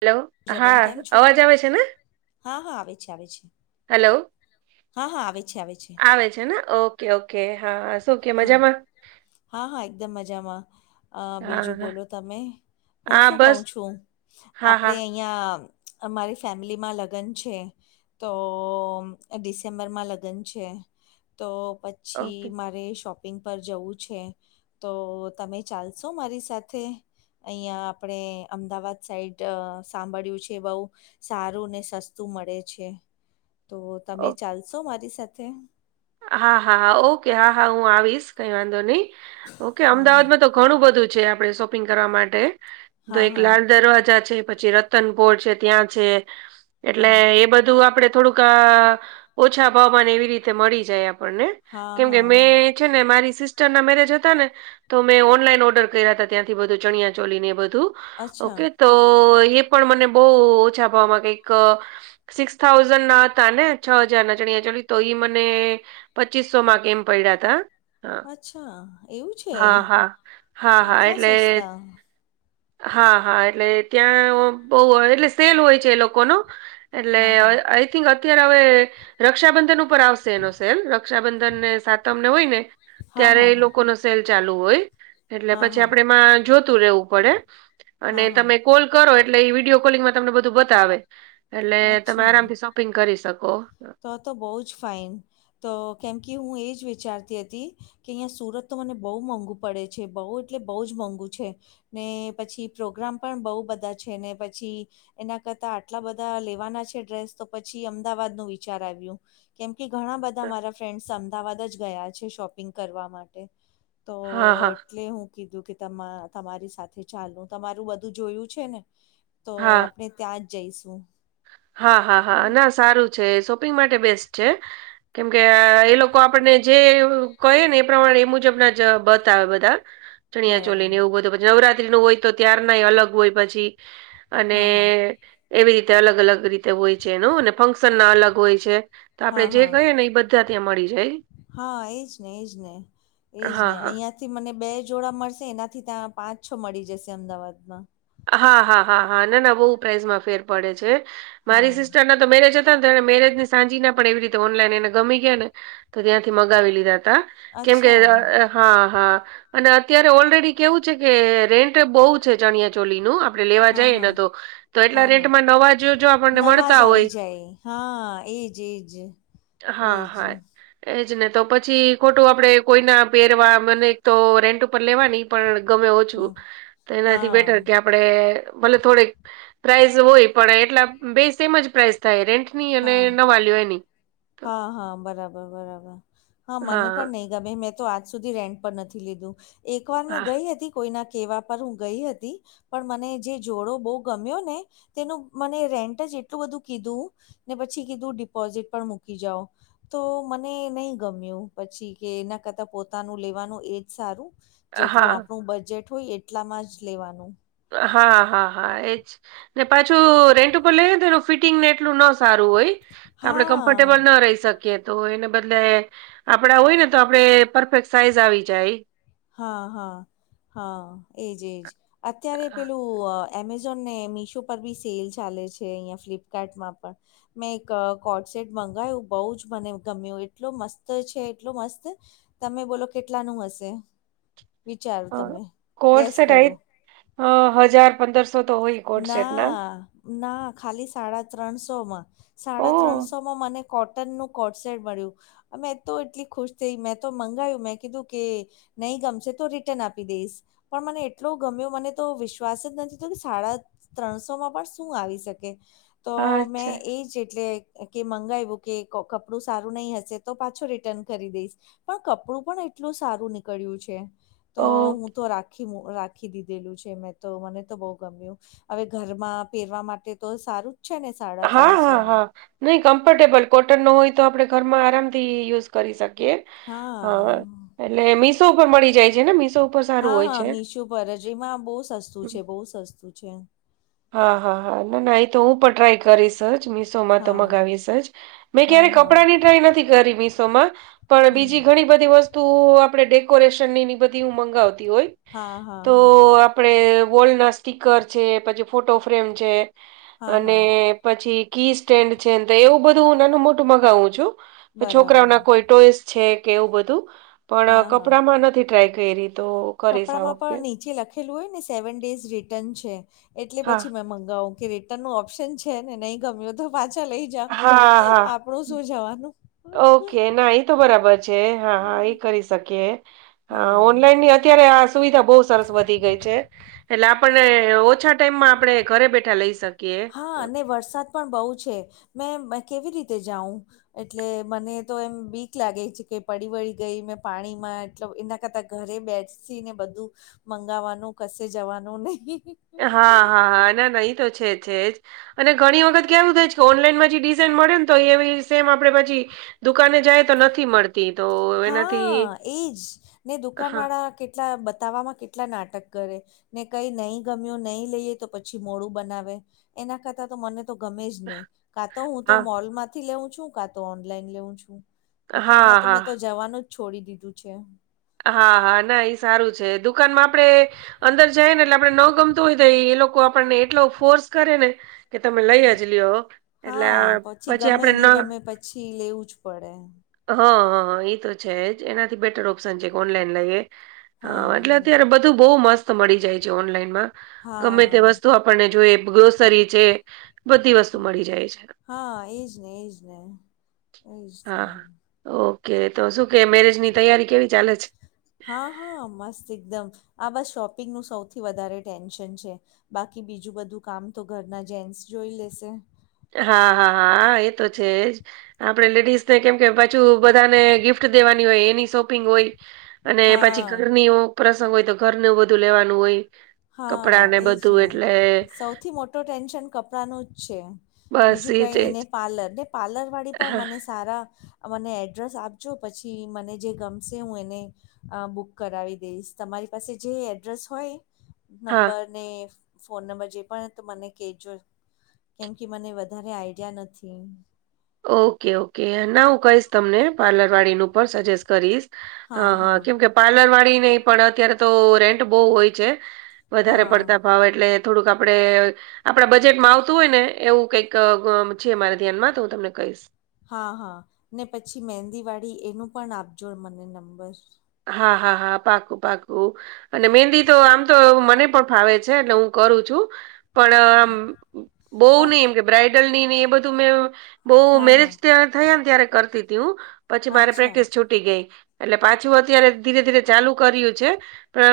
Hello પૂજાબેન હા કેમ છો? અવાજ આવે છે ને હા હા આવે છે આવે છે હલો હા હા આવે છે આવે છે આવે છે ને ઓકે ઓકે હા સોકે હા મજામાં હા હા એકદમ મજામાં હા બીજું હા બોલો તમે હું હા શું કઉ બસ છું હા હા આપડે અહી અહીં અમારી ફેમિલીમાં લગ્ન છે તો ડિસેમ્બરમાં લગ્ન છે તો પ ઓકે પછી મારે શોપિંગ પર જવું છે તો તમે ચાલશો મારી સાથે અહિયાં આપણે અમદાવાદ સાઈડ સાંભળ્યું છે બહુ સારું ને સસ્તું મળે છે તો ઓકે તમે ચાલશો મારી સાથે હા હા હા ઓકે હા હા હું આવીશ કઈ વાંધો નહી ઓકે હા હા અમદાવાદમાં તો ઘણું બધું છે આપણે શોપિંગ કરવા માટે તો હા એક હા લાાલ દરવાજા છે પછી ર તનપોર છે ત્યાં છે એટલે હા એ બધું આપડે થોડુંક ઓછા ભાવમાંન એવી રીતે મળી જાય આપણને હા કેમ કે હા મેં છે ને મારી સિસ્ટ ના મેરેજ હતા ને તો મેં ઓનલાઈન ઓર્ડર કર્યા હતા ત્યાંથી બધું ચણિયા ચોલી ને બધું અચ્છા ઓકે તો એ પણ મને બહ ઓછા ભાવમાં કઈક સિક્સ થાઉઝન્ડ ના હતા ને છ હજાર ના જ એચુઅલી તો એ મને પચીસો માં કેમ પડ્યા ત હા અચ્છા એવું છે હા હા હા હા આટલા એટલે સસ્તા હા હા એટલે ત્યાં બહ એટલે સેલ હોય છે એ લોકોનો એટલે હા હા આઈ થિંક અત્યારે હવે રક્ષાબંધન ઉપર આવશે એનો સેલ રક્ષાબંધન ને સાતમને હોય ને હા ત્યારે હા એ હા લોકો ન સેલ ચાલુ હોય એટલે હા પછી હા આપણેે એમાં જોતું રહેવું પડે અને હા હા તમે કોલ કરો એટલે વિડીયો કોલિંગમાં તમને બધું બતાવે એટલે તમે અચ્છા આરામથી પિંગ કરી શકો તો તો બહુ જ ફાઇન તો કેમ કે હું એ જ વિચારતી હતી કે અહીંયા સુરત તો મને બહુ મોંઘું પડે છે બહુ એટલે બહુ જ મોંઘું છે ને પછી પ્રોગ્રામ પણ બહુ બધા છે ને પછી એના કરતા આટલા બધા લેવાના છે ડ્રેસ તો પછી અમદાવાદ નું વિચાર આવ્યું કેમ કે ઘણા બધા મારા ફ્રેન્ડ અમદાવાદ જ ગયા છે શોપિંગ કરવા માટે તો હા હા એટલે હું કીધું કે તમા તમારી સાથે ચાલું તમારું બધું જોયું છે ને તો હા આપણે ત્યાં જ જઈશું હા હા હા બરાબર ના સારું છે શોપિંગ માટે બેસ્ટ છે કેમ કે એ લોકો આપડને જે કહી ને એ પ્રમાણે એ મુજબ ના જ બત આવે બધા ચણિયા ચોલી બરાબર ને એવું બધું નવરાત્રી નું હોય તો ત્યાર નાય અલગ હોય પછી અને હા હા એવી રીતે અલગ અલગ રીતે હોય છે એનું અને ફંક્શન ના અલગ હોય તો આપણે હા જે હા કહી ને એ બધા ત્યાં મળી જાય હા એજ ને એજ ને એજ હા ને હા અહિયાં થી મને બે જોડા મળશે એનાથી ત્યાં પાંચ છો મળી જશે અમદાવાદમાં હા હા હા હા ના ના બહુ પ્રાઇઝમાં ફેર પડે છે મારી હા સિસ્ટરને તો મેરેજ હતા ને મેરેજ ને સાંજીી ના પે એવી રીતે ઓનલાઈન એને ગી ગયા ને તો ત્યાંથી મગાવી લીધા હતા કેમ કે અચ્છા હા હા અને અત્યારે ઓલરેડી કેવું છે કે રેન્ટ બહુ છે ચણિયા ચોલીનું આપણે લેવા હા જઈએ ને હા તો તો એટલા હા હા રેટમાં નવા જો જો આપણને નવાજ મળતા આવી હોય જાય હા એજ એજ હા એજ હા એજ ને તો પછી ખોટું આપણેે કોઈના પહેરવા મને એક તો રેન્ટ ઉપર લેવાની પણ ગમે ઓછું હમ તો એનાથી બેટર હા આપે ભલે થોડીક પ્રાઇઝ હોય પડે એટલા બે સ એમ જ પ્રાાઈસ થાય રેન્ટ ની અને હા ન વાલીઓ એની હા હા બરાબર બરાબર હા મને પણ નહી ગમે મેં તો આજ સુધી રેન્ટ પર નથી લીધું એક વાર મેં હા ગઈ હતી કોઈના કેવા પર હું ગઈ હતી પણ મને જે જોડો બહુ ગમ્યો ને તેનું મને રેન્ટ જ એટલું બધું કીધું ને પછી કીધું ડિપોઝિટ પણ મૂકી જાઓ તો મને નહી ગમ્યું પછી કે એના કરતા પોતાનું લેવાનું એજ સારું જેટલું હા આપણું બજેટ હોય એટલામાં જ લેવાનું હા હા હા એજ ને પાછું રેન્ટ ઉપર લઈ તો એનું ફિટિંગને એટલું ન સારું હોય આપડણે હા કમ્ફર્ટેબલ ના રહી શકીએ કે તો એને બદલે આપડા હોય ને તો આપડે પરફેક્ટ સાઈઝ આવી જાય હા હા હા એજ એજ અત્યારે પેલું એમેઝોન ને મીશો પર બી સેલ ચાલે છે અહીંયા ફ્લિપકાર્ટમાં પણ મેં એક કોટ સેટ મંગાય બહ જ મને ગમ્યું એટલો મસ્ત છે એટલો મસ્ત તમે બોલો કેટલા નું હશે? વિચારો તમે ગેસ કરો. હ હજાર પંદરસો તો હોય કોટ સેટ ના. ના ખાલી સાડા ત્રણસો માં સાડા ઓહ ત્રણસો માં મને કોટનનુંું કોટસેટ મળ્યું મેં તો એટલી ખુશ થઈ મેં તો મંગાયું મેં કીધું કે નહીં ગમશે તો રિટર્ન આપી દઈશ પણ મને એટલો ગમ્યો મને તો વિશ્વાસ જ નથી થ કે શડાા ત્રણસોમાં પણ શું આવી શકે તો મેં અચ્છા એ જ એટલે કે મંગાવ્યું કે કપડું સારું નહીં હશે તો પાછો રિટર્ન કરી દઈશ પણ કપડું પણ એટલું સારું નીકળ્યું છે તો ઓ હું તો રાખ ખી રાખી દીધેલું છે મેં તો મને તો બહુ ગમ્યું હવે ઘરમાં પહેરવા માટે તો સારું જ છે ને સાડા હા હા ત્રણસોમાં હા નહી કમ્ફર્ટેબલ કોટન નો હોય તો આપણે ઘરમાં આરામથી યુઝ કરી શકીએ હા એટલે મીશો ઉપર મળી જાય છે ને મીશો ઉપર સારું હોય છે વરજરીમાં બહુ સસ્તું હમ. છે બહુ સસ્તું છે. હા હા હા ના ના એ તો હું પણ ટ્રાય કરીશ જ મીશોમાં તો હા મગાવીશ જ. મેં હા ક્યારે કપડા ની હા ટ્રાય નથી કરી મિશોમાં પણ બીજી હમ ઘણી બધી વસ્તુ ત આપણે ડેકોરેશન નીની બધી મંગાવતી હોય હા હા તો હા આપણે વોલના સ્ટીકર છે પછી ફોટો ફ્રેમ છે હા અને હા પછી કી સ્ટેન્ડ છે તો એવું બધું હું નાનું મોટું મગાવું છું છોકરાઓ બરાબર ના કોઈ ફટો છે કે એવું બધું પણ હા હા કપડામાં નથી ટ્રાય કરી. તો કરીશ આ કપડામાં વખતે પણ નીચે લખેલું હોય ને સેવન ડેઝ રિટર્ન છે એટલે હા પછી મેં મંગાવું. કે રિટર્ન નું ઓપ્શન છે ને નહી ગમ્યો તો પાછા લઈ જાવ આપ. હા હા આપણું શું જવાનું? ઓકે ના એ તો બરાબર છે હા હા એ કરી શકીએ હા ઓનલાઈન ની અત્યારે આ સુવિધા બહુ સરસ વધી ગઈ છે એટલે આપણને ઓછા ટાઈમમાં આપણે ઘરે બેઠા લઈ શકીએ હા તો અને વરસાદ પણ બહુ છે મેં કેવી રીતે જાઉં એટલે મને તો એમ બીક લાગે છે કે પડી વળી ગઈ મેં પાણી માં એટલ એના કરતા ઘરે બેઠસી ને બધું મંગાવવાનું કશે જવાનું નહી હા હા હા એ ના નહી તો છે અને ઘણી વખત કેવું થાય કે ઓનલાઈનમાં જે ડિઝઇન મળે ને તો એ સેમ આપડે પછી દુકાને જાય તો નથી મળતી તો એનાથી હા એજ ને હા. દુકાનવાળા કેટલા બતાવવામાં કેટલા નાટક કરે. ને કઈ નહી ગમ્યું નહીં લઈએ તો પછી મોડું બનાવે એના કરતાં તો મને તો ગમે જ નહીં કા તો હું તો હા મોલ માંથી લેઉું છું કા તો ઓનલાઈન લેઉું છું. દુકાનમાં હા તો હા મેં તો જવાનું જ છોડી દીધું છે હા હા ના એઈ સારું છે દુખ દુકાન આપે અંદર જાય ને એટલે આપડે ન ગમતું હોય તો એ એ લોકો આપણને એટલો ફોર્સ કરે ને. કે તમે લઈ જ જ લઓ એટલે હા પછી ગમે આપણે નહીં ન ગમે પછી લેવું જ પડે હા હા એ તો છે જ એનાથી બેટર ઓપ્શન છે કે ઓનલાઈન લઈએ હા એટલે અત્યારે બધું બહુ મસ્ત મળી જાય છે ઓનલાઈનમાં ગમે તે હા વસ્તુ આપણને જોઈ ગ્રોસરી છે બધી વસ્તુ મળી જાય છે હા એજ ને એજ ને એજ ને હાા ઓકે તો શું કે મેરેજની તૈયારી કેવી ચાલે છે હા હા મસ્ત એકદમ આ બસ શોપિંગનું સૌથી વધારે ટેન્શન છે બાકી બીજું બધું કામ તો ઘરના જેન્ટસ જોઈ લેશે હા હા હા એ તો છેજ આપડણે લેડીઝ ને કેમ કે પાછું બધાને ગિફ્ટ દેવાની હોય એની શોપિંગ હોય અને પછી હા ઘરની પ્રસંગ હોય તો ઘરનું બધું લેવાનું હોય હા કપડાં એજ બધું ને એટલે સૌથી મોટ મોટ ટેન્શન કપડા ન જ છે બસ બીજું એજ કઈ ન એજ ને પ્લર ને પાર્લર વાળી પણ હા હા. મને સારા મને એડ્રેસ આપજો પછી મને જે ગમશે હું એને અ બુક કરાવી દઈશ તમારી પાસે જે એડ્રેસ હોય. નંબર ને ફોન નંબર જે પણ મને કજો કેમ કે મને વધારે આઈડિયા નથી ઓકે ઓકે ના હું કહીશ તમને પાર્લર વાળીનું ઉપ સજેસ્ટ કરીશ હા હા કેમ કે પાર્લર વાળી નહી પણ અત્યારે તો રેન્ટ બહુ હોય છે વધારે હા પડતા ભાવ એટલે થોડુંક આપડણે આપણા બજેટમાં આવતું હોય ને એવું કઈક છે મારા ધ્યાનમાં તો હું તમને કહીશ હા હા ને પછી મહેંદીવાળી એનું પણ આપજો મને નંબર હા હા હા પાકું પાકું અને મહેંદી તો આમ તો મને પણ ફાવે છે એટલે હું કરું છું પણ આમ બહ નહી એમ કે બ્રાઈડલ ની નહ એ બધું મેં બહ હા મેરેજ હા ત થયા ને ત્યારે કરતી તી હું પછી મારે અચ્છા પ્રેક્ટિસ છૂટી ગઈ એટલે પાછ પાછ અત્યારે ધીરે ધીરે ચાલુ કર્યું છે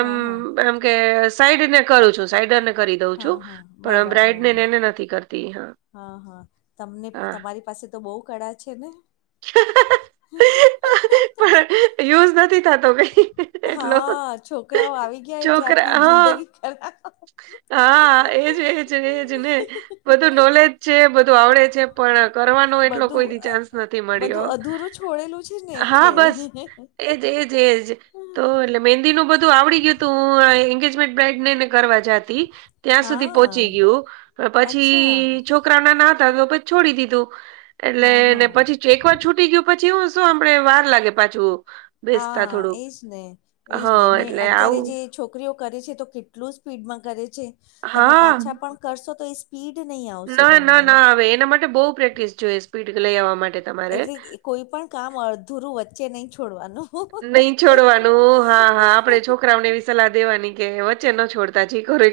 હા હા એમ કે સાઈડને કરું છું સાઈડર ને કરી દઉં છું હા હા પણ બરાબર બ્રાઈડ નેને હા એને નથી કરતી હા હા હા તમને હા તમારી પાસે તો બહુ કળા છે ને છે યુઝ નથી થતો કઈ એટલો હા છોકરાઓ આવી ગયા એટલે આપણી છોકરા હા જિંદગી ખરાબ હા એજ એજ એજ ને બધું નોલેજ છે બધું આવડે છે કરવાનો એટ બધું કોઈ ચાન્સ નથી બધું મળ્યો અધૂરું છોડેલું છે ને હા એટલે બસ એજ એજ એજ. તો એટલે મેંદીનું બધું આવડી ગયું હતું હું એંગેજમેન્ટ બ્રાઈડ નેને કરવા જાતી. ત્યાં સુધી પહોંચી હા ગયું અચ્છા પછી છો છોકરા ના તો પછી છોડી દીધું હા એટલેને હા પછી એક વાર છૂટી ગયું. પછી હું શું આપડે વાર લાગે પાછું. બેસતા હા, થોડુંક એજ ને એજ હા ને એટલે અત્યારે આવું જે છોકરીઓ કરે છે તો કેટલું સ્પીડમાં કરે છે તમે હા પાછા પણ કરશો તો એ સ્પીડની ના ના ના, આવે એના માટે બહુ પ્રેક્ટિસ જોઈએ સ્પીડ લઈ આવવા માટે. તમારે એટલે કોઈ પણ કામ અડધુરું વચ્ચે નઈ છોડવાનું. નઈ છોડવાનું હા હા, આપડે છોકરાઓને એવી સલાહ દેવાની કે વચ્ચે ન છોડ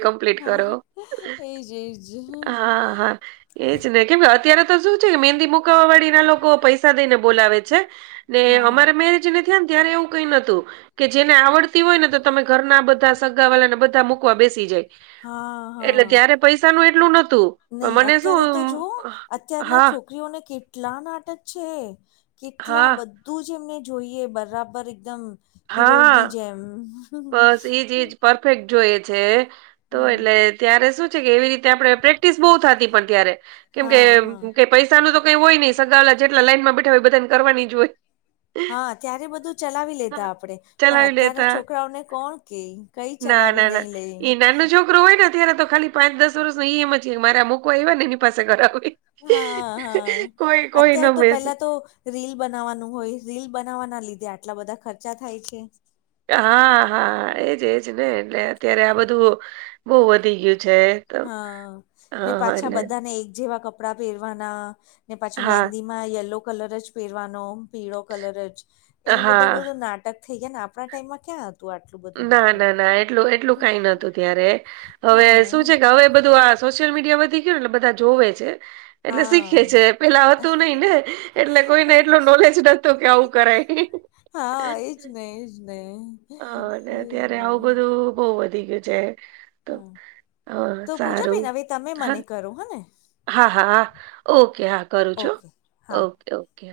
કમ્પ્લીટ કરો હા એજ એજ હા, હા. એજ ને કેમ અત્યારે તો શું છે મહેંદી મુકવા વાળીના લોકો પૈસા દઈને બોલાવે છે. ને હા હા અમારે મેરેજને થયા ને ત્યારે એવું કઈ નતું કે જેને આવડતી હોય ને તો તમે ઘરના બધા સગા વાલાને બધા મુકવા બેસી જાય. હા એટલે હા ત્યારે પૈસાનું એટલું નતું નહીં મને અત્યારે શું તો જુઓ અત્યારના હા. છોકરીઓને કેટલા નાટક છે કેટલા હા બધ તું જેમને જોઈએ બરાબર એકદમ હા હિરોઈનની જેમ. બસ એજ એજ પરફેક્ટ જોઈએ છે તો હમ એટલે ત્યારે શું છે કે એવી રીત આપણે પ્રેક્ટિસ બો થતી પણ ત્યારે કેમ હા હા કે પૈસાનુ તો કઈ હોય નઈ સગાવલા જેટલા લાઈનમાં બેઠા હોય બધા ને કરવાની જ હોય. હા, ત્યારે બધું ચલાવી લેતા હા, આપડે પણ ચલાવી અત્યારના લેતા છોકરાઓને કોણ કેય. કંઈ ના ચલાવી ના ના નઈ લેઈ. ઈ નાનું છોકરું હોય ને અત્યારે તો ખાલી પાંચ દસ વર્ષ ન એમ મારેરા મકવા આવ ને એની પાસે હા, કોઈ હા કોઈ ન અત્યારે તો બેસ પેલ્લા તો રીલ બનાવવાનું હોય રીલ બનાવવાના લીધે આટલા બધા ખર્ચા થાય છે. હા, હા એજ એજ ને એટલે અત્યારે આ બધું બો વધી ગયું છે. તો હા, ને હા હા પાછા એટલે બધાને એક જેવા કપડા પહેરવાના ને પાછા હા મેંદી માં યલો કલર જ પેરવાનો પીળો કલર જ એ બધું હા બધું નાટક થઈ જાયને આપણા ટાઈમમાં ક્યાં હતું આટુ ના ના ના, એટલું એટલું કાઈ નતું ત્યારે હવે શું હા છે કે હવે બધું આ સોશિયલ મીડિયા વધી ગયુ ને એટલે બધા જોવે છે. એટલે શીખે હા છે પેલા હતું નઈ ને એટલે કોઈને હા એટલો નોલેજ નતો કે આવું કરાય હા, એજ ને એજ ને. હા, અને એજ અત્યારે ને આવું બધું બો વધી ગયું છે. તો હા, હ તો પૂજા સારું બેેન હવે તમે હા મને કરો હને. હા હા હા, ઓકે હા કરું છું ઓકે હા ઓકે ઓકે.